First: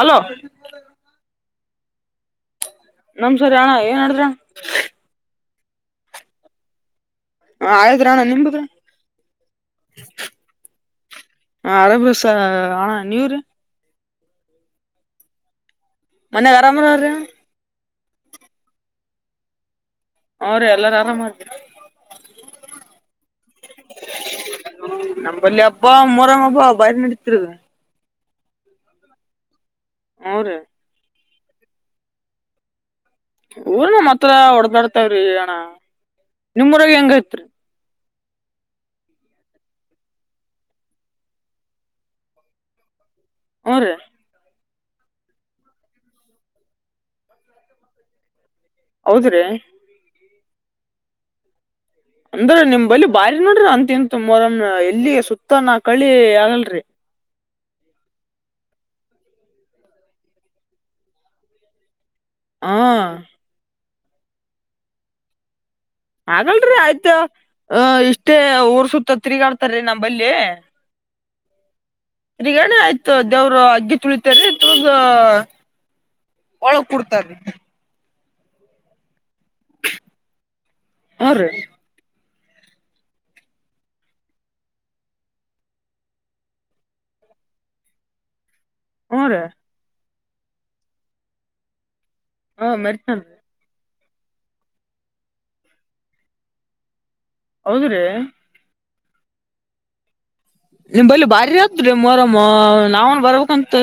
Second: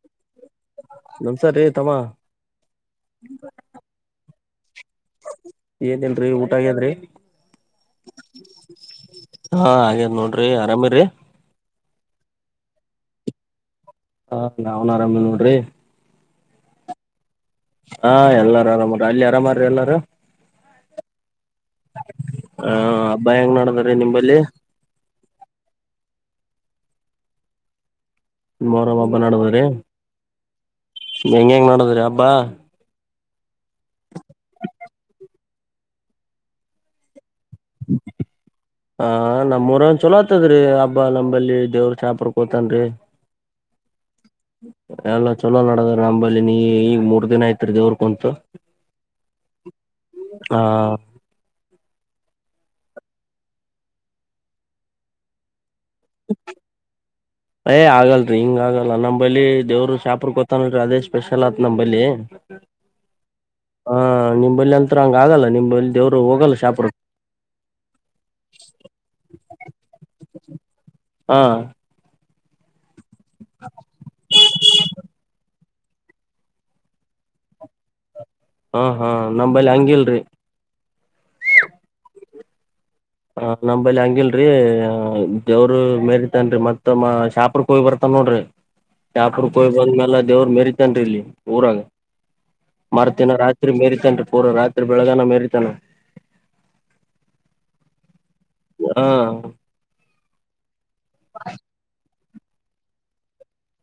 Hello ನಮ್ಸಾರೀ ತಮ್ಮ ನಮ್ ಸರಿ ಅಣ್ಣ ಏನ್ ಆಡಿದ್ರಿ ಅಣ್ಣ ಏನಿಲ್ರಿ ಊಟಾಗ್ಯದ್ರಿ ಹ ಆಯಿದ್ರಣ್ಣ ನಿಮ್ದು ಹಾ ಹಾಗೇದ್ ನೋಡ್ರಿ ಆರಾಮಿರಿ ಹಾ ಅರಬ್ಸ ಹಣ ನೀವ್ರ [unintelligible] ಹಾ ನಾವ್ ಆರಾಮ ನೋಡ್ರಿ ಮನೆ ಆರಾಮ್ ಆಗವ್ರಿ ಹಾ ಎಲ್ಲಾರು ಆರಾಮ ಅಲ್ಲಿ ಆರಾಮಾರೀ ಎಲ್ಲಾರು ಹು ರೀ ಎಲ್ಲಾರು ಆರಾಮಿ ಹ ಹಬ್ಬಾ ಹೆಂಗ ನೋಡದ್ರ ನಿಮ್ಮಲ್ಲಿ ನಂಬಲ್ಲಿ ಹಬ್ಬ ಮೊರಮ್ಮ ಹಬ್ಬ ಬಾರಿ ನಡೀತಿರುದು ಮರ ಹಬ್ಬ ನಡೆದದ್ರಿ ಹು ರೀ ಹೆಂಗ ಹೆಂಗ್ ಮಾಡದ್ರಿ ಹಬ್ಬಾ ಊರನ ಮತ್ರ ಹೊಡ್ದಾಡ್ತವ್ರಿ ಅಣ್ಣ ನಿಮ್ ಊರಾಗ್ ಹೆಂಗೈತ್ರಿ ಹ ಹ ನಮ್ೂರ ಒಂದ್ ಚಲೋ ಆತದ್ರೀ ಹಬ್ಬಾ ನಮ್ಮಲ್ಲಿ ದೇವ್ರ ಚಾಪರ್ ಕೋತನ್ರಿ ಹು ರೀ ಎಲ್ಲ ಚಲೋ ನಡದ್ರ ನಂಬಲ್ಲಿ ನೀ ಈಗ ಮೂರ್ ದಿನ ಆಯಿತ್ರಿ ದೇವ್ರ ಕುಂತು ಹೌದ್ರೀ ಹಾ ಅಂದ್ರ ನಿಮ್ ಬಳ ಬಾರಿ ನೋಡ್ರಿ ಅಂತ ಇಂತ ಮರ ಎಲ್ಲಿ ಸುತ್ತ ನ ಕಳಿ ಆಗಲ್ರಿ ಏ್ ಆಗಲ್ರಿ ಹಿಂಗ ಆಗಲ್ಲ ನಮ್ಮ ಬಳಿ ದೇವ್ರು ಶಾಪರ್ ಕೋತಾನಲ್ರಿ ಅದೇ ಸ್ಪೆಷಲ್ ಆತ್ ನಮ್ಮ ಬಳಿ ಹಾ ಹ ನಿಂಬಲ್ಲಿ ಅಂತರ ಹಂಗ ಆಗಲ್ಲ ನಿಂಬಲ್ಲಿ ದೇವ್ರು ಹೋಗಲ್ಲ ಹಾಗಲ್ರಿ ಶಾಪುರ್ ಆಯ್ತು ಇಷ್ಟೇ ಊರ್ ಸುತ್ತ ತಿರುಗಾಡ್ತಾರೀ ನಮ್ಮಲ್ಲಿಿ ಹಾ ರಿಗಣ ಆಯ್ತು ದೇವರು ಅಗ್ಗಿ ತುಳಿತರಿಂದು ತೂಗು ಒಳಗ್ ಕುಡ್ತಾರೀ ಹಾ ಹಾ ನಂಬಲ್ಲಿ ಹಂಗಿಲ್ರಿ ಅವ ರೀ ಹ ನಮಂಬಲ್ಲಿ ಹಂಗಿಲ್ರರಿ ದೇವರು ಮೇರಿತನ್ರಿ ಮತ್ ಮಾ ಶಾಪುರ್ ಕೋಗಿ ಬರ್ತನ್ ನೋಡ್ರಿ ಹ್ಞೂ ರೀ ಯಾಕ್ರ ಕಯ್ ಬಂದ್ಮ್ಯಾಲ ದೇವ್ರ ಮೆರಿತನ್ರಿ ಇಲ್ಲಿ ಊರಾಗ ಹಾ ಮರಿತಾನ ಮಾರ್ತನ ರೀ ರ ತ್ರಿ ಮೀರಿತನ್ರಿ ಪೂರ ರಾತ್ರಿ ಬೆಳಗನ ಮರಿತಾನ ಹೌದು ರೀ ಹ್ ನಿಮ್ ಬಲ್ಲಿ ಬಾರಿ ಆತದ್ರೀ ಮೋರಮ್ಮ ನಾವುನ್ ಬರ್ಬೇಕಂತ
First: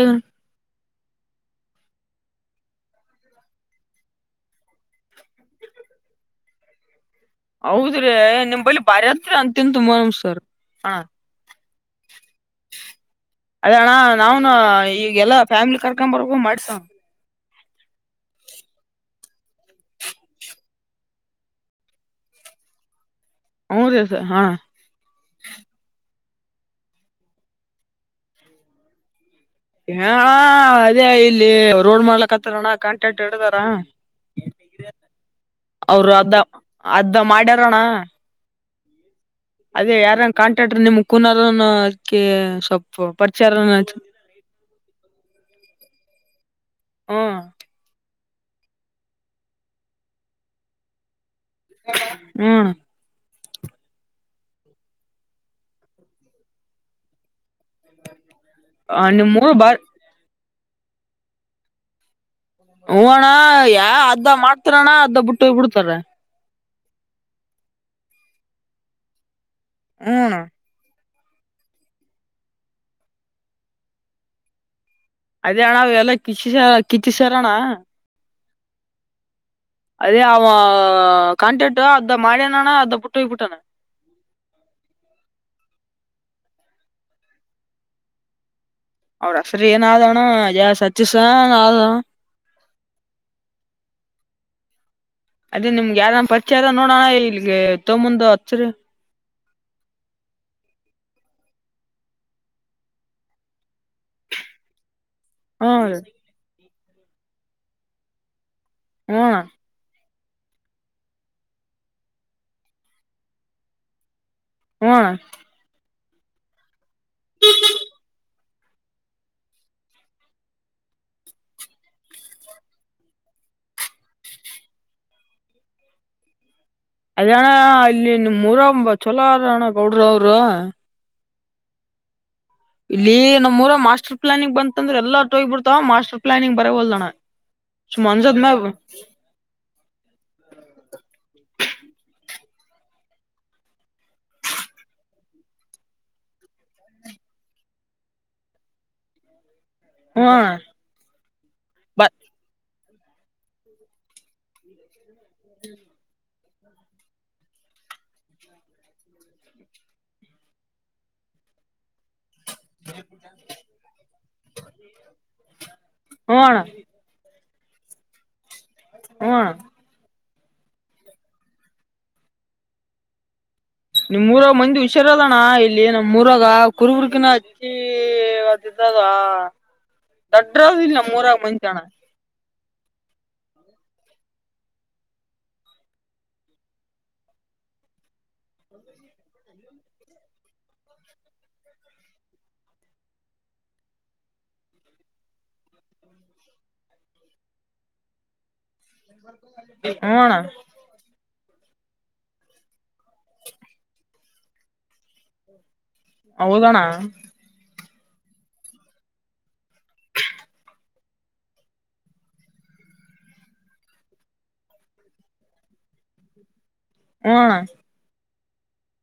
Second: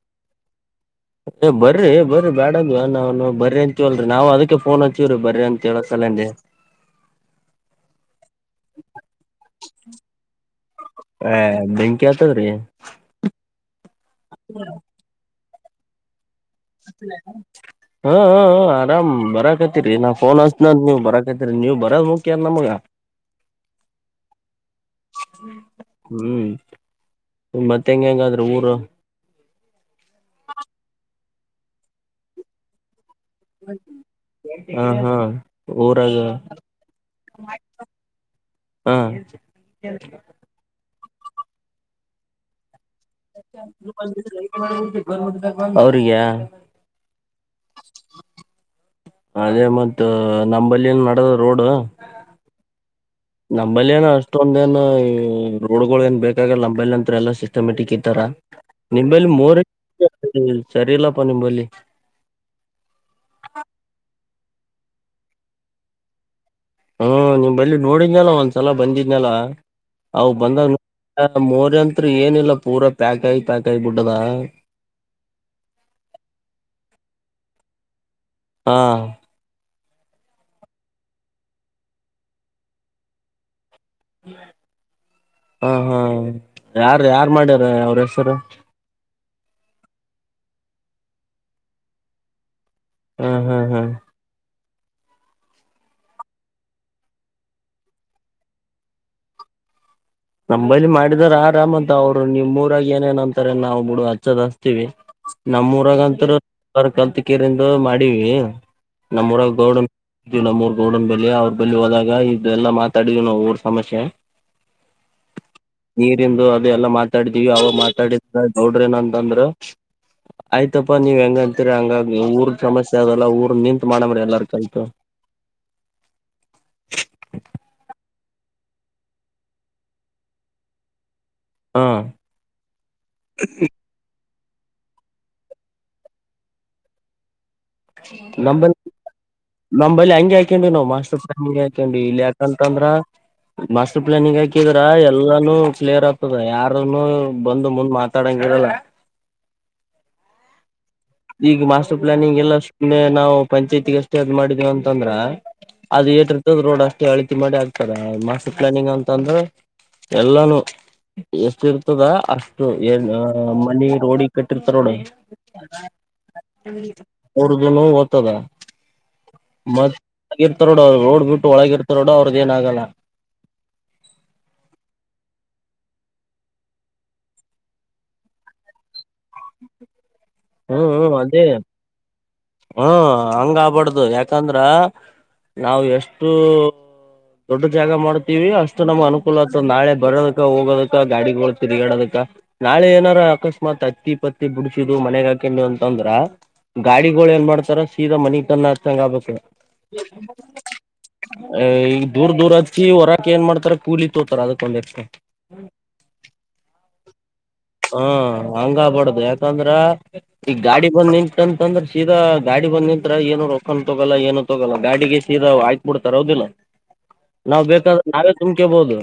ಏ ಬರ್ರಿ ಬರ್ರಿ ಬ್ಯಾಡಂದಿವನ ನಾವುನು ಬರ್ರಿ ಅಂತೀವಲ್ರಿ ನಾವ್ ಅದಕ್ಕೆ ಫೋನ್ ಹಚ್ಚಿವ್ರಿ ಬರ್ರಿ ಅಂತ ಹೇಳ್ ಸಲೆಂದೆ [inaudible] ಹೌದ್ರಿ ನಿಮ್ ಬಲಿ ಬಾರಿ ಹಾತ್ರಿ ಅಂತಿಂತು ಮೋರಂ ಸರ್ ಹ ಏ ಬೆಂಕಿ ಕಿ ಆತದ್ರಿ ಅದೆ ಅಣ್ಣ ನಾವ್ನು ಈಗ ಎಲ್ಲಾ ಫ್ಯಾಮಿಲಿ ಕರ್ಕ್ಂಬರಬೇಕಂತ್ ಮಾಡ್ಸಿವಣ್ಣ [inaudible] ಹ್ ಹ್ ಹ್ ಆರಾಮ್ ಬರಕತಿರಿ ನಾ ಫೋನ್ ಹಚ್ಚತ್ನಂನ ನೀವ್ ಬರಕತಿರಿ ನೀವ್ ಬರೋದ ಮುಖ್ಯಾದ್ ನಮಗ [inaudible] ಹ್ಮ್ ರೀ ಸರ್ ಹಾ ಹ್ಮ್ ಮತ್ತೆ ಹೆಂಗ ಹೆಂಗಾದ್ರಿ ಊರು ಏ ಅಣ್ಣ ಅದೇ ಇಲ್ಲಿ ರೋಡ್ ಮಾಡ್ಲಕತ್ತಾರಣ ಕಾಂಟ್ಯಾಕ್ಟರ್ ಇಡದಾರ ಹಾ ಹಾ ಅವರು ಊರಾಗ ಅದ ಅದ್ ಮಾಡ್ಯಾರಣ ಹ್ಮ್ ಅದೇ ಯಾರನ್ನ ಕಾಂಟ್ರಾಕ್ಟರ್ರ ನಿಮ್ ಕುನಾರನ್ ಅದ್ಕೇ ಸ್ವಲ್ಪ ಪರಿಚಯ ಅವ್ರಿಗ್ಯಾ ಹ್ಮ್ ಅದೇ ಮತ್ತ್ ನಂಬಲ್ಲಿನ್ ನಡದದ್ ರೋಡ್ ಹ್ಮ್ ಅಣ್ಣ ನಂಬಲ್ಲಿ ಏನ ಅಷ್ಟೊಂದ ಏನು ರೋಡ್ಗಳು ಏನ್ ಬೇಕಾಗಲ್ಲ ನಂಬಲ್ಲಿ ಅಂತರ್ ಎಲ್ಲಾ ಸಿ ಮೆಟಿಕ್ ಈ ತರ ನಿಂಬಲ್ಲಿ ನಿಮ್ ಊರು ಮೂರಿ ಬಾರಿ ಸರಿ ಇಲ್ಲಪ್ಪ ನಿಂಬಲ್ಲಿ ಹ್ಮ್ ಅಣ್ಣ ಯಾ ಅದ್ದ ಮಾಡ್ತಾರಣ ಅದ್ದ ಬುಟ್ಟ ಹೋಗ್ ಬಿಡ್ತಾರ ಹ್ಮ ನಿಮ್ಮಬಲ್ಲಿ ನೋಡಿದ್ನಲ್ಲ ಒಂದ್ಸಲ ಬಂದಿದ್ನಲ್ಲ ಹ್ಮ್ ಅವಾಗ್ ಬಂದಾಗ ಹ ಮೋರಿ ಅಂತರ್ ಏನಿಲ್ಲಾ ಪೂರಾ ಪ್ಯಾಕ್ ಆಗಿ ಪ್ಯಾಕ್ ಆಗಿ ಬುಟ್ಟದ್ ಅದೇ ಅಣ್ಣ ಅವ್ ಎಲ್ಲ ಕಿತ್ತಿಸ ಕಿತ್ತಸೆರಣ್ಣ ಹಾ ಅದೇ ಅವ ಕಾಂಟಾಕ್ಟ್ ಅದ್ದ ಮಾಡ್ಯನಣ ಅದ್ದ ಬುಟ್ಟ ಹೋಗಬಿಟ್ಟನ್ ಹ ಹಾ ಯಾರ ಯಾರ್ ಮಾಡ್ಯಾರ ಅವ್ರ ಹೆಸರು ಅವರ ಹೆಸರಿ ಏನ್ ಆದಣ್ಣ ಸಚೀಸ ಏನ್ ಆದಣ್ಣ ಹ್ಮ್ ಹ್ಮ್ ಹ್ಮ್ ಅದೇ ನಿಮ್ಗ ಯಾರನ್ ಪರಿಚಯದ ನೋಡೋಣ ಇಲ್ಲಿಗಿ ತೊಮ್ಮಂದ್ ಹಚ್ಚರಿ ನಮ್ಮಂಬಲ್ಲಿ ಮಾಡಿದಾರ ಆರಾ ಮತ್ತ ಅವ್ರು ನಿಮ್ ಊರಾಗ ಏನೇನ್ ಅಂತಾರೇನ್ ನಾವು ಬುಡು ಹಚ್ಚದ್ ಹಚ್ತಿವಿ ಹ್ಞೂ ರೀ ನಮ್ಮೂರಾಗಂತರು ಕಲ್ತ್ಕೇರಿಂದು ಮಾಡೀವಿ ಹ್ಞೂ ಅಣ್ಣ ನಮ್ಮೂರಾಗ ಗೌಡ ಹೋಗಿದಿವಿ ನಮ್ಮ್ ಊರ್ ಗೌಡನ ಬಲಿ ಅವ್ರ ಬಲಿ ಹೋದಾಗ ಇದೆಲ್ಲಾ ಮಾತಾಡಿದಿವ್ ನಾವು ಊರ್ ಸಮಸ್ಯೆ ಹ್ಮ್ ಅಣ್ಣ ನೀರಿಂದು ಅದು ಎಲ್ಲಾ ಮಾತಾಡಿದೀವಿ ಅವಾಗ ಮಾತಾಡಿದ್ರ ಗೌಡ್ರ ಏನಂತಂದ್ರ ಆಯ್ತಪ್ಪಾ ನೀವ್ ಹೆಂಗ ಅಂತೀರಿ ಹಂಗ ಊರ್ ಸಮಸ್ಯೆ ಅದಲ್ಲ ಊರ್ ನಿಂತ್ ಮಾಡಮ್ರಿ ಎಲ್ಲಾರ್ ಕಲ್ತ್ ಅದೆ ಅಣ್ಣ ಇಲ್ಲಿ ನಿಮ್ ಊರಾಗ ಚಲೋ ಆರ ಅಣ್ಣ ಗೌಡರು ಅವರು ಹಾ ಇಲ್ಲಿ ನಮ್ಮ್ ಊರ ಮಾಸ್ಟರ್ ಪ್ಲಾನಿಂಗ ಬಂತಂದ್ರ ಎಲ್ಲಟ್ಟ ಹೋಗಿ ಬಿಡ್ತವ್ ಮಾಸ್ಟರ್ ಪ್ಲಾನಿಂಗ್ ಬರವಲ್ದಣ್ಣ ಸುಮ್ ಅನ್ಸದ್ ನಮ್ಮ ಮ್ಯಾಗ ಬಲಿ ನಮ್ಮ ಬಲಿ ಹಂಗೆ ಆಕಂಡಿವ ನಾವ್ ಮಾಸ್ಟರ್ ಪ್ಲಾನಿಂಗ್ ಹಾಕಂಡಿ ಇಲ್ಲ ಯಾಕಂತಂದ್ರ ಮಾಸ್ಟರ್ ಪ್ಲಾನಿಂಗ್ ಹಾಕಿದ್ರ ಎಲ್ಲಾನೂ ಕ್ಲಿಯರ್ ಆಗ್ತದ ಯಾರನು ಬಂದು ಮುಂದ್ ಮಾತ ತಡಂಗಿರಲ್ಲ ಹು ಹಾ ಈಗ ಮಾಸ್ಟರ್ ಪ್ಲಾನಿಂಗ್ ಎಲ್ಲ ಸುಮ್ಮೆ ನಾವು ಪಂಚಾಯತಿಗೆ ಅಷ್ಟೇ ಅದು್ ಮಾಡಿದೇವ ಅಂತಂದ್ರ ಅದ ಏಟಿರ್ತದ ರೋಡ್ ಅಷ್ಟೇ ಅಳತಿ ಮಾಡಿ ಆಗ್ತದ ಮಾಸ್ಟರ್ ಪ್ಲಾನಿಂಗ್ ಅಂತ ಅಂದ್ರ ಎಲ್ಲಾನು ಎಷ್ಟ ಇರ್ತದ ಅ ಮನಿ ರೋಡಿ ಕಟ್ಟಿರ್ತಾರ ನೋಡಿ ಹ್ಮ್ ಅವ್ರಗನು ಓದ್ತದ ಹ ಮತ್ತಗಿರ್ತಾರೋಡು ಅವ್ರು ರೋಡ್ ಬಿಟ್ಟು ಒಳಗ ಇರ್ತಾರೋಡು ಅವ್ರದ ಏನಾಗಲ್ಲ ನಿಮ್ ಊರಾಗ ಮಂದಿ ಹುಷಾರ ಅದಣ್ಣ ಇಲ್ಲಿ ನಮ್ ಊರಾಗ ಕುರ್ಬುರ್ಗಿನ ಹಕಿ ಅದಿದ್ದಾಗವಾ [unintelligible] [unintelligible] ದಾಡ್ರು ಹ್ಮ್ ಹೌದಲ್ಲ ನಮ್ ಹ್ಮ್ ಊರಾಗ ಅದೇ ಮಂದಿ ಅಣ್ಣ ಹ್ಮ ಹಂಗ ಆಬಾರ್ದು ಯಾಕಂದ್ರ ನಾವು ಎಷ್ಟು ದೊಡ್ಡ ಜಾಗ ಮಾಡ್ತೀವಿ ಅಷ್ಟು ನಮ್ ಅನುಕೂಲ ನಾಳೆ ಬರೋದಕ ಹೋಗೋದಕ ಗಾಡಿ ತಿರುಗಾಡೋದಕ್ಕ ನಾಳೆ ಏನಾರ ಅಕಸ್ಮಾತ್ ಅತ್ತಿ ಪತ್ತಿ ಬಿಡಸಿದು ಮನೆಗಾಗ ಅಂತಂದ್ರ ಗಾಡಿಗಳು ಏನ್ ಮಾಡ್ತಾರ ಸೀದಾ ಮನಿಗ್ ತಂದ್ ಚಂಗಾ ಬಕ್ಕೆ ಹ್ಮ ಅಣ್ಣ [unintelligible] ಅ ಈ ದೂರ್ ದೂರ ಹದಕಿ ಹೊರಾಕ ಏನ್ ಮಾಡ್ತಾರ ಕೂಲಿ ತೋತಾರ ಅದಕ್ಕೊಂದೆಷ್ಟ ಹೌದಣ್ಣ ಹ್ಮ್ ಹಂಗ ಆಗ್ಬರ್ದು ಯಾಕಂದ್ರ ಈಗ ಗಾಡಿ ಬಂದ್ ನಿಂತಂತಂದ್ರ ಸೀದಾ ಗಾಡಿ ಬಂದ್ ನಿಂತ್ರ ಏನು ರೊಕ್ಕನ್ ತೊಗೋಲ್ಲ ಏನು ತೊಗೋಲ್ಲ ಗಾಡಿಗೆ ಸೀದಾ ಆಯ್ತ ಬಿಡ್ತಾರ ಹೌದಿಲ್ಲ ಹ್ಮ ಅಣ್ಣ ನಾವ್ ಬೇಕಾದ್ರೆ ನಾವೇ ತುಂಬ್ಕೇಬಹುದು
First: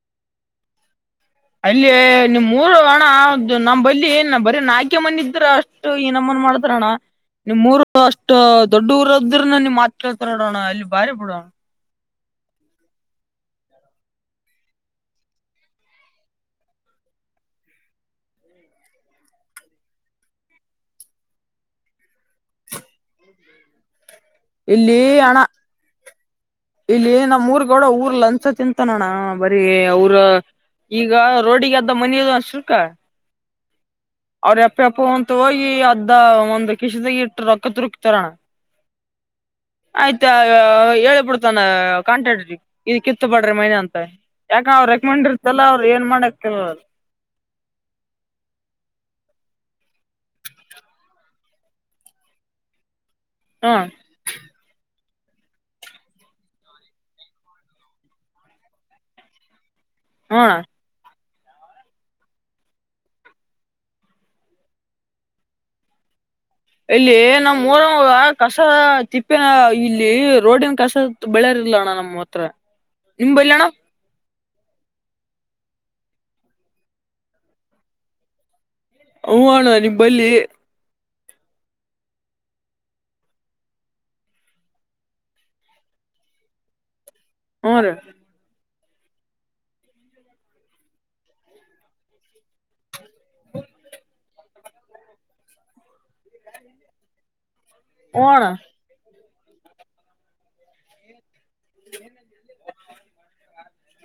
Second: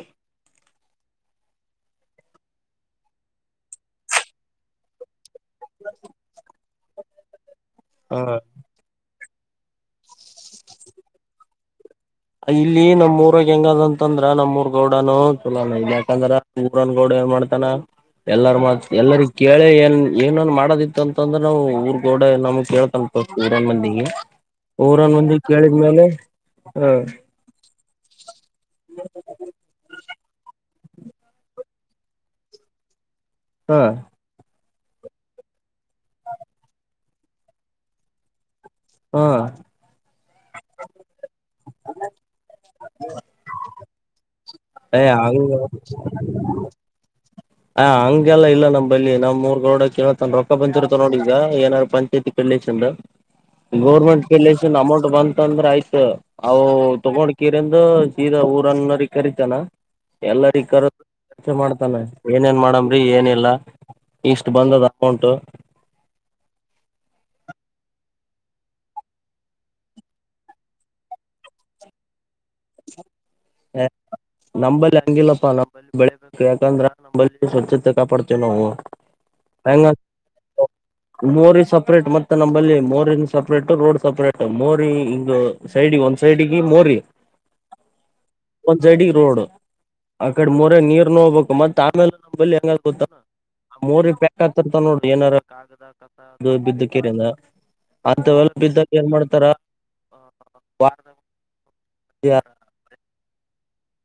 ಅಲ್ಲಿ ನಿಮ್ ಊರು ಹಣ ನಮ್ ಬಲ್ಲಿ ಏ ಬರ ಹಾಕ ಹಾಕೇಬಂದಿದ್ರೆ ಅಷ್ಟು ಏನಮ್ಮನ್ ಮಾಡತಾರಣ್ಣ ನಿಮ್ಮ್ ಊರು ಅಷ್ಟು ದೊಡ್ಡ ಊರದರು ನಿಮ್ ಮಾತ್ ಕೇಳ್ತಾರ ನೋಡೋಣ ಅಲ್ಲಿ ಬಾರಿ ಬಿಡೋಣ ಇಲ್ಲಿ ನಮ್ಮ್ ಊರಾಗ ಹೆಂಗದಂತಂದ್ರ ನಮ್ಮ್ೂರ್ ಗೌಡನು ಚಲೋಾನ ಇಲ್ಲ ಯಾಕಂದ್ರ ನಮ್ಮೂರನ್ ಗೌಡನು ಏನ್ ಮಾಡ್ತಾನ ಎಲ್ಲಾರ ಮಾತ್ ಎಲ್ಲರಿ ಕೇಳಿ ಏನ್ ಏನನ್ ಮಾಡೋದಿತ್ತು ಅಂತಂದ್ರೆ ನಾವು ಊರ್ ಗೌಡ ನಮಗ್ ಕೇಳ್ತ ಊರನ್ ಮಂದಿಗೆ ಇಲ್ಲಿ ಊರನ್ ಅಣ ಮಂದಿಗೆ ಕೇಳಿದ್ಮೇಲೆ ಹ ಇಲ್ಲಿ ನಮ್ಮ್ ಊರ್ ಗೌಡ ಊರ್ಲ್ಲ ಅನ್ಸ ತಿಂತನೋಣ್ಣ ಬರೀ ಅವರ ಈಗ ರೋಡಿಗೆ ಅದ್ದ ಮನದು ಒ ಶುಲ್ಕ ಹಾ ಅವ್ರ ಎಪ್ಪ ಎಪ್ಪ ಅಂತ ಹೋಗಿ ಅದ್ದ ಒಂದ್ ಕಿಶದಾಗ ಇಟ್ಟು ರೊಕ್ಕ ತುರುಕ್ತಾರಣ ಹ ಆಯ್ತಾ ಹೇಳಬಡ್ ಕಂಟಾಡ್ರಿ ಇದ ಕಿತ್ತು ಪಡ್ರಿ ಮೈನೆ ಅಂತ [unintelligible] ಯಾಕ ಅವ್ರ ಏ ರೆಕಮೆಂಡ್ ಹಂಗ ಇರ್ತಲ್ಲ ಅವರು ಏನ್ ಮಾಡಕ್ ಹ ಹಂಗೆಲ್ಲ ಇಲ್ಲ ನಮ್ಮಲ್ಲಿ ನಮ್ಮೊರ್ ಗೌಡ ಕೇಳ್ತಾನಾ ರೊಕ್ಕ ಬಂದಿರುತ್ತಾ ನೋಡಿ ಈಗ ಏನಾರು ಪಂಚಾಯತಿ. ಹ್ಮ ಕೆನ್ ಗೌರ್ಮೆಂಟ್ ಕೆಲ್ಲಸನ್ ಅಮೌಂಟ್ ಬಂತ ಅಂದ್ರೆ ಆಯ್ತ. ಅವು ತಗೊಂಡ ಕೀರಿಂದು ಸೀದಾ ಊರನ್ನ್ರ ಕರೀತಾನ. ಹ್ಮ ಎಲ್ಲರಿ ಕರದು ಚರ್ಚೆ ಮಾಡ್ತಾನೆ. ಏನೇನ್ ಮಾಡಮ್ರಿ ಏನಿಲ್ಲ ಇಷ್ಟು ಬಂದದ್ ಅಮೌಂಟ್. ಇಲ್ಲಿ ನಮ್ಮ್ ಮಊರಂಗ ಕಸ ತಿಪ್ಪಿನ ಇಲ್ಲಿ ರೋಡಿನ ಕಸ. ಬೆಳೆರ್ರ್ಲ ಅಣ್ಣ ನಮ್ಮ್ ಹತ್ರ ನಿಮ್ ಬೆಲ್ಲಣ್ಣ. ನಂಬಲ್ ಅಂಗಿಲ್ಲಪ್ಪ ನಂ ಬೆಳೆ ಬೇಕೆತಂದ್ರಾ ನಮ್ಮಲ್ಲಿ ಸ್ವಚ್ಛತೆ ಕಾಪಡ್ ತ್ತೇವೆ ನಾವು. ಹು ಅಣ್ಣ ಹೆಂಗ ನಿಂಬಲ್ಲಿ. ಮೋರಿ ಸಪ್ರೇಟ್ ಮತ್ತೆ ನಮ್ಮಲ್ಲಿ ಮೋರಿನ್ ಸಪ್ರೇಟ್ಟು ರೋಡ್ ಸಪ್ರೇಟ್ಟು ಮೋರಿ ಹಿಂಗು. ಸೈಡಿಗ್ ಒಂದ್ ಸೈಡಿಗೆ ಮೋರಿ. ಹುರೀ. ಒಂದ್ ಸೈಡಿಗ್ ರೋಡು ಆ ಕಡೆ ಮೊರ್ಯಗ್ ನೀರ್ ನೋಬೇಕು ಮತ್ತ್ ಆಮೇಲೆ ನಂಬಲ್ ಲೋ ತಮ್ಮ ಆ ಮೋರಿ ಪೆಟ್ [unintelligible] ಹ್ಮ್ ಅಣ್ಣ ಅಂತವೆಲ್ಲ ಬಿದ್ದಾಗ ಏನ್ ಮಾಡ್ತಾರ. [inaudible]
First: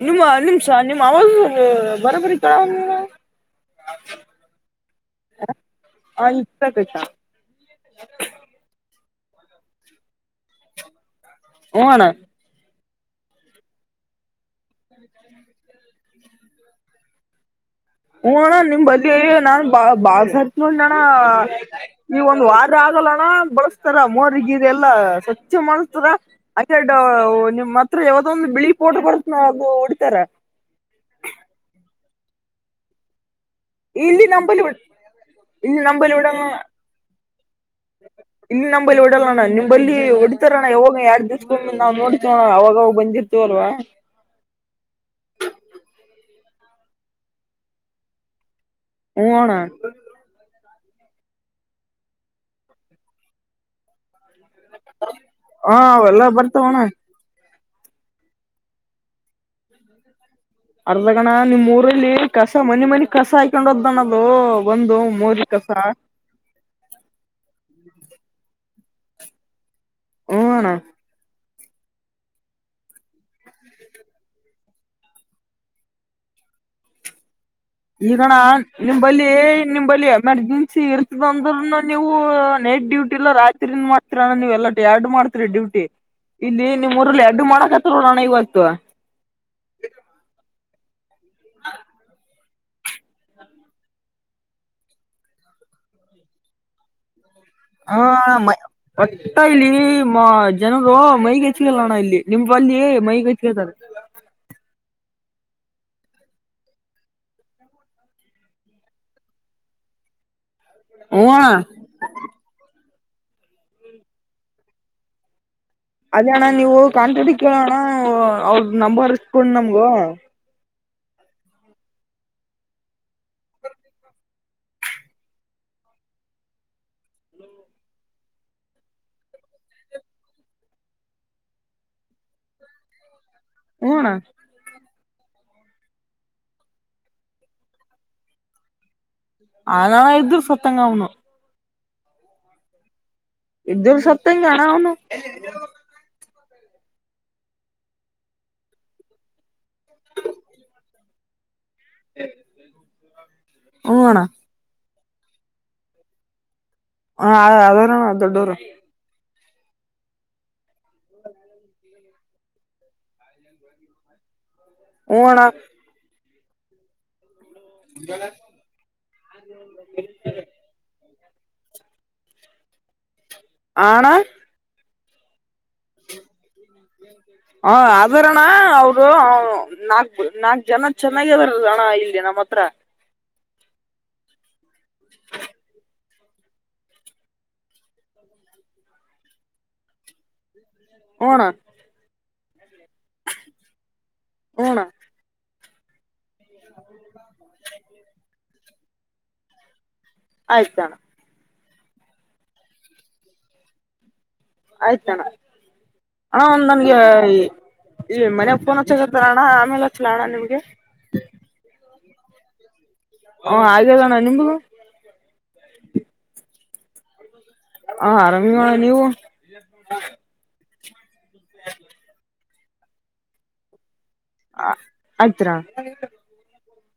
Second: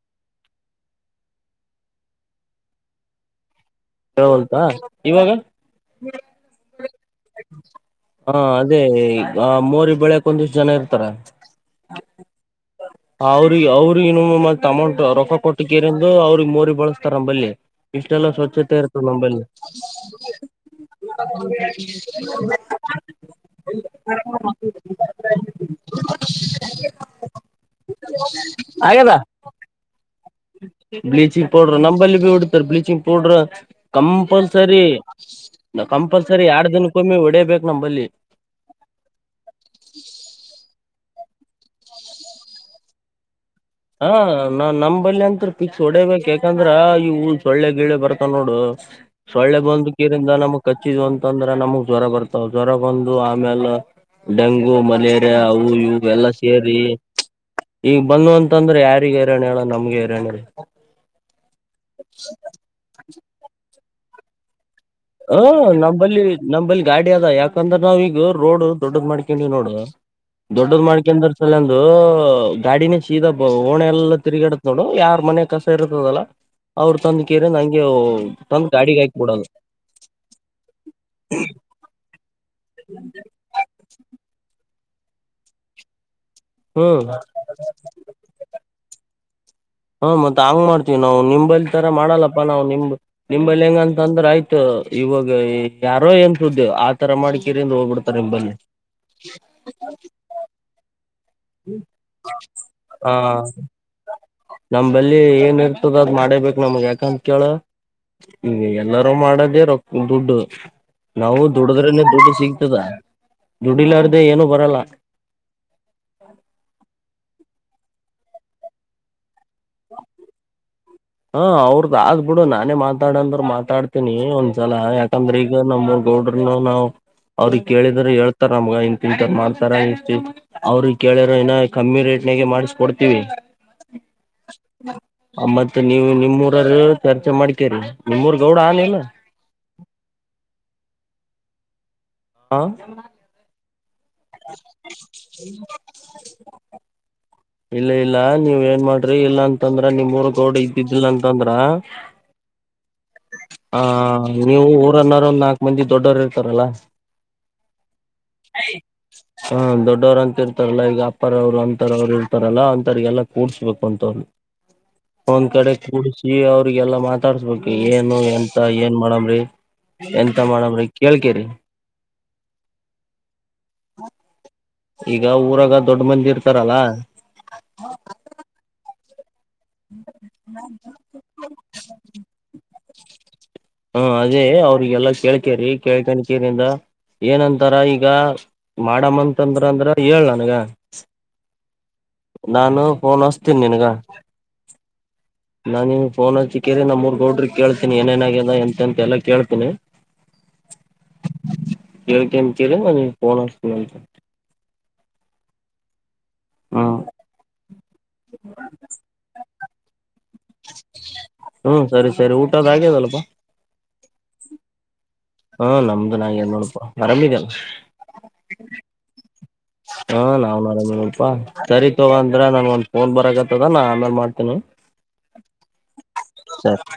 ನಿಮ್ಮ ನಿಮ್ಸ ನಿಮ್ಮಅವಾಜ್ ಬರಾಬರಿ ಕೇಳಕಿಲ್ಲ. [unintelligible] ಇವಾಗ. ಹಾ ಈಗ ಕೇಳತೈತ ಹಾ ಅದೇ ಆ ಮೋರಿ ಬೆಳ್ಯೋಕ್ ಒಂದ್ ಇಷ್ಟ್ ಜನ ಇರ್ತಾರೆ. ಹೊ ಅಣ್ಣ. ಅವ್ರಿ ಅವ್ರ ಇನ್ನು [unintelligible] ರೊಕ್ಕ ಕೊಟ್ಟಿ ಕೇರಿ. [unintelligible] ಅವ್ರಿಗೆ ಮೋರಿ ಬಳುಸ್ತಾರೆ ನಂಬಲ್ಲಿ ಇಷ್ಟೆಲ್ಲ ಸ್ವಚ್ಛತೆ. ನಿಮ್ಮ ಇರ್ತದೆ ಬಲ್ಲೀ ನಂಬಲ್ಲಿ ನಾನ್ ಬಾ ಬಾಳ ಹಚ್ಕೊಂಡಣ ಈ ಒಂದ್ ವಾರ ಆಗಲ್ಲಣ್ಣ ಬಳಸ್ತ್ [unintelligible] ಮೋರಿ ಗೀರಿ ಎಲ್ಲ ಸ್ವಚ್ಛ ಮಾಡಿಸ್ತಾರ ಹಾನ್ನೇರಡು ನಿಮ್ಮ್ ಹತ್ರ ಯಾವ್ದೋ ಒಂದು ಬಿಳಿ ಪೌಡರ್ ಆಗ್ಯದ ಬರ್ ನಾ ಗೋ ಉಡಿತಾರ. ಬ್ಲೀಚಿಂಗ್ ಪೌಡ್ರ ನಂಬಲ್ಲಿ ಬಿ ಉಡಿತಾರೆ ಬ್ಲೀಚಿಂಗ್ ಪೌಡ್ರು. ಇಲ್ಲಿ ನಂಬಲ್ಲಿ ಕಂಪಲ್ಸರಿ ಇಲ್ಲಿ ನಂಬಲ್ಲಿ ಹೊಡಲ್ಲಣ ಕಂಪಲ್ಸರಿ ಎರ ದಿನಕ್ಕೊಮ್ಮಿ ಒಡೇಬೇಕ್ ನಂಬಲ್ಲಿ. ಇಲ್ಲಿ ನಂಬಲ್ಲಿ ಹೊಡಯಲ್ಲಣ್ಣ ನಿಂಬಲ್ಲಿ ಹೊಡಿತ್ತರಣ್ಣ ಯಾವಾಗ ಎರ್ಡ್ ದಿವಸ್ ಕೊಮ್ಮೆ ನಾವ್ ನೋಡ್ತೀವಣ್ಣ ಅವಾಗಾಗ ಬಂದಿರ್ [unintelligible] ತೀವಲ್ವಾ. ಹಾ ನಾ ನಮ್ ಬಲ್ಲಿ ಅಂತ್ರು ಪಿಕ್ಸ್ ಹೊಡೇಬೇಕು ಯಾಕಂದ್ರ ಈ ಊ ಸೊಳ್ಳೆ ಗಿಳ್ಳೆ ಬರ್ತವ್ ನೋಡು. ಹೂ ಅಣ್ಣ ಸೊಳ್ಳೆ ಬಂದು ಕೀರಿಂದ ನಮಗ್ ಕಚ್ಚಿದ್ ಅಂತಂದ್ರ ನಮಗ್ ಜ್ವರ ಬರ್ತಾವ ಜ್ವರ ಬಂದು ಆಮ್ಯಲೇ. ಡೆಂಗು ಮಲೇರಿಯಾ ಅವು ಹಾ ಇವು ಅವೆಲ್ಲಾ ಎಲ್ಲ ಸೇರಿ. ಬರ್ತಾವಣ್ಣ ಈಗ ಬಂದ ಅಂತಂದ್ರೆ ಯಾರಿಗೆ ಹೈರಣ್ಯ ಹೇಳ ನಮ್ಗೆ ಹೈರಣ್ಯ. ಅರ್ದಗಣ ನಿಮ್ ಊರಲ್ಲಿ ಕಸ ಮನಿ ಮನಿ ಕಸ ಹಯಕೊಂಡೋದ್ದಣ ಅದು ಬಂದು. ಹ ಮೋರಿ ಕಸ ನಂಬಲ್ಲಿ ನಂಬಲ್ಲಿ ಗಾಡಿ ಅದ ಯಾಕಂದ್ರ ನಾವ ಈಗ ರೋಡ್ ದೊಡ್ಡದ್ ಮಾಡ್ಕೊಂಡಿವಿ ನೋಡು. ಹೂ ಅಣ್ಣ ದೊಡ್ಡದ್ ಮಾಡಕಡ್ [unintelligible] ಲ್ಲಂದು ಗಾಡಿನ ಚೀದ ಓಣ ಎಲ್ಲ ತಿರುಗಾಡತ್ ನೋಡು ಯಾರ್ ಮನೆ ಕಸ ಇರುತ್ತದಲ್ಲ. ಅವ್ರು ತಂದ ಕೇರೆ ನ ಈಗಣ ನಿಂಬಲ್ಲಿ ನಿಂಬಲ್ಲೀ ಯಮರ್ಜೆನ್ಸಿ ಇರ್ತದ ಅಂದ್ರುನು ನೀವು ನೈಟ್ ಡ್ಯೂಟಿ ಇಲ್ಲ ರ ಮಾಡ್ತೀರಣ ನೀ ಎಲ್ಲ ಎರಡ್ ಮಾಡ್ತೀರಿ ಡ್ಯೂಟಿ ಇಲ್ಲಿ ಹ್ಮ್ ನಿಮ್ಮ್ಊರಲ್ಲಿ ಎರಡು ಮಾಡಕ್ ನೋಡೋಣ ಇವತ್ತು. ಹ್ಮ ಮತ್ತ್ ಹಂಗ್ ಮಾಡ್ತೀವಿ ನಾವು ನಿಂಬಲ್ ತರ ಮಾಡಲ್ಲ. [unintelligible] ಪ್ಪ ನಾವು ನಿಮ್ ನಿಂಬಲ್ಲಿ ಹೆಂಗ ಅಂತ ಅಂದ್ರೆ ಆಯ್ತು ಇವಾಗ ಯಾರೋ [unintelligible] [unintelligible] ತರ ಮಾಡ್ಕೀರಿಂದು. ಹ ಮ ವಟ್ಟ ಇಲ್ಲಿ ಮ ಜನರು ಮೈಗೆ ಹೆಚ್ಕಲ್ಲಣ್ಣ ಇಲ್ಲಿ ನಿಮ್ ಅಲ್ಲಿಯ ಮೈಗೆ ಹಚ್ಕಳ್ತಾರೆ. ನಮ ಬಲ್ಲಿ ಏನ್ ಇರ್ತದ ಅದ್ ಮಾಡೇಬೇಕ್ ನಮಗ್ ಯಾಕಂತ ಕೇಳು. ಈ ಎಲ್ಲಾರೂ ಮಾಡದೇ ರೊ ದುಡ್ಡು. ಹ್ಮ ನಾವು ಅಣ್ಣ ದುಡದ್ರೇನೆ ದುಡ್ಡು ಸಿಗ್ತದ ದುಡ್ಡಿಲಾರ್ದೇ ಏನು ಬರಲ್ಲ. ಅದೇ ಅಣ್ಣ ನೀವು ಕಾಂಟ್ರಾಕ್ಟ್ ಕೇಳೋಣ ಅವ್ರ ನಂಬರ್ ಇಸ್ಕೊಂಡ್ ನಮ್ಗು. ಹ್ ಅವ್ರದೂ ಆದ್ಡ್ ಬುಡು ನಾನೇ ಮಾತಾಡಂದ್ರೆ ಮಾತಾಡ್ತೀನಿ ಒಂದ್ಸಲ ಯಾಕಂದ್ರೆ ಈಗ ನಮ್ ಗೌಡ್ರನು ನಾವ್ ಅವ್ರಗ್ ಕೇಳಿದ್ರೆ ಹೇಳ್ತಾರ ನಮ್ಗ ಇನತಿಂತ ಮಾಡ್ತಾರೆ ಇಷ್ಟ್ ಅವರಿಗೆ ಕೇಳಿರೆ ಇನ್ನ ಕಮ್ಮಿ ರೇಟ್ನಾಗೆ ಮಾಡಿಸಿ ಕೊಡ್ತೀವಿ. ಹ್ಮ್ ಅಣ್ಣ ಮತ್ ನೀವ್ ನಿಮ್ಮೂರೊರು ಚರ್ಚೆ ಮಾಡ್ಕೇರಿ ನಿಮ್ಮೂರ್ ಗೌಡ ಹನ್ ಇಲ್ಲ. ಅಣ್ಣ ಇದ್ರೂ ಸತ್ತಂಗೆ ಅವನೂ. ಹಾ ಇದ್ರೂ ಸತಂಗೆ ಅಣ್ಣ ಅವನು. [unintelligible] ಇಲ್ಲ ಇಲ್ಲ ನೀವ್ ಏನ್ ಮಾಡ್ರಿ ಇಲ್ಲ ಅಂತಂದ್ರೆ ನಿಮ್ಮೂರ್ ಗೌಡ ಇದ್ದಿದ್ದಿಲ್ಲ ಅಂತಂದ್ರೆ ಎ [unintelligible] ಹ ನೀವು ಊರನ್ನೋರ್ ಒಂದ್ ನಾಲ್ಕ್ ಮಂದಿ ದೊಡ್ಡೋರು ಇರ್ತಾರಲ್ಲಾ. ಹ ಅದೇರೆ ದೊಡ್ಡೊರು. ಹಾ ದೊಡ್ಡೊವರ ಅಂತ ಇರ್ತಾರಲ್ಲಾ ಈಗ ಅಪ್ಪರವ್ರು ಅಂತರವ್ರು ಇರ್ತಾರಲ್ಲ ಅಂತವರಿಗೆಲ್ಲ ಕೂಡ್ಸ್ಬೇಕು ಅಂತವ್ರುನ ಹ್ಮ ಒಂದ್ ಅಣ್ಣ ಕಡೆ ಕೂಡ್ಸಿ ಅವ್ರಿಗೆಲ್ಲಾ ಮಾತಾಡ್ಸ್ಬೇಕು ಈಗ್ ಇ ಎಂತ ಏನ್ ಮಾಡಮ್ರಿ ಎಂತ ಮಾಡಮ್ರಿ ಕೇಳ್ಕೇರಿ. ಅಣ್ಣ ಈಗ ಊರಾಗ ದೊಡ್ಡ ಮಂದಿ ಇರ್ತಾರಲ್ಲಾ. ಅ ಅದರಣ್ಣ ಅವರು ಅ ನಾಕ್ ನಾಕ್ ಜನ ಚೆನ್ನಾಗೆ ಇದ್ದಾರಣ್ಣ ಇಲ್ಲಿ ನಮ್ಮ್ ಹತ್ರ ಹಾ ಅದೇ ಅವ್ರಿಗೆಲ್ಲ ಕೇಳ್ಕೇರಿ ಕೇಳ್ಕನ್ ಕೀರಿಂದ ಏನಂತಾರ ಈಗ ಮಾಡಮ್ಮಂತಂದ್ರೆ ಹೇಳ್ ನನ್ಗ ಹೂ ಅಣ್ಣ ನಾನು ಪೋನ್ ಹಸ್ತೀನಿ ನಿನಗ. ಹಣ ನಾನ್ ನಿನ್ ಪೋನ್ ಹಚ್ಚಿಕೇರಿ ನಮ್ಮ ಮೂರ್ ಗೌಡ್ರಿಗೆ ಕೇಳ್ತೀನಿ ಏನೇನಾಗದೆ ಎಂತಂತ ಎಲ್ಲ ಕೇಳ್ತೀನಿ. ಆಯ್ತ್ ಅಣ್ಣ ಕೇಳ್ನ್ ಕೆೇಳಿ ನಾನ್ ನಿನಗ‌ ಪೋನ್ ಹಚ್ಚತ್ತೀನಿ. ಆಯ್ತಣ್ಣ ಅಣ್ಣ ಒಂದ್ ನನ್ಗೆ ಹ್ಮ್ ಈ ಮನೆಗೆ ಪೋನ್ ಅಚ್ಚಗತಾರ ಅಣ್ಣ ಆಮೇಲೆ ಹಚ್ಚಲ ಅಣ್ಣ ನಿಮ್ಗೆ ಹ್ಮ್ ಸರಿ ಸರಿ ಊಟದ ಆಗ್ಯದಲ್ಲಪ್ಪ. ಹೂ ಆಗ್ಯಾದಣ್ಣ ನಿಮ್ದು. ಹೂ ನಮ್ದು ಆಗ್ಯಾದ್ ನೋಡಪಾ ಆರಾಮಿದಲ್ಲ ನೀನ್ ಹ ಆರಾಮ್ ಇವಣ್ಣ ನೀವು. ಹೂ ನಾವ್ ಆರಾಮ್ ಸರಿ ತಗೊ ಅಂದ್ರೆ ನನ್ಗ ಒಂದು ಪೋನ್ ಬರಕತ್ತದ ನಾ ಆಮೇಲ್ ಮಾಡ್ ಅತ್ರ್ ಸರಿ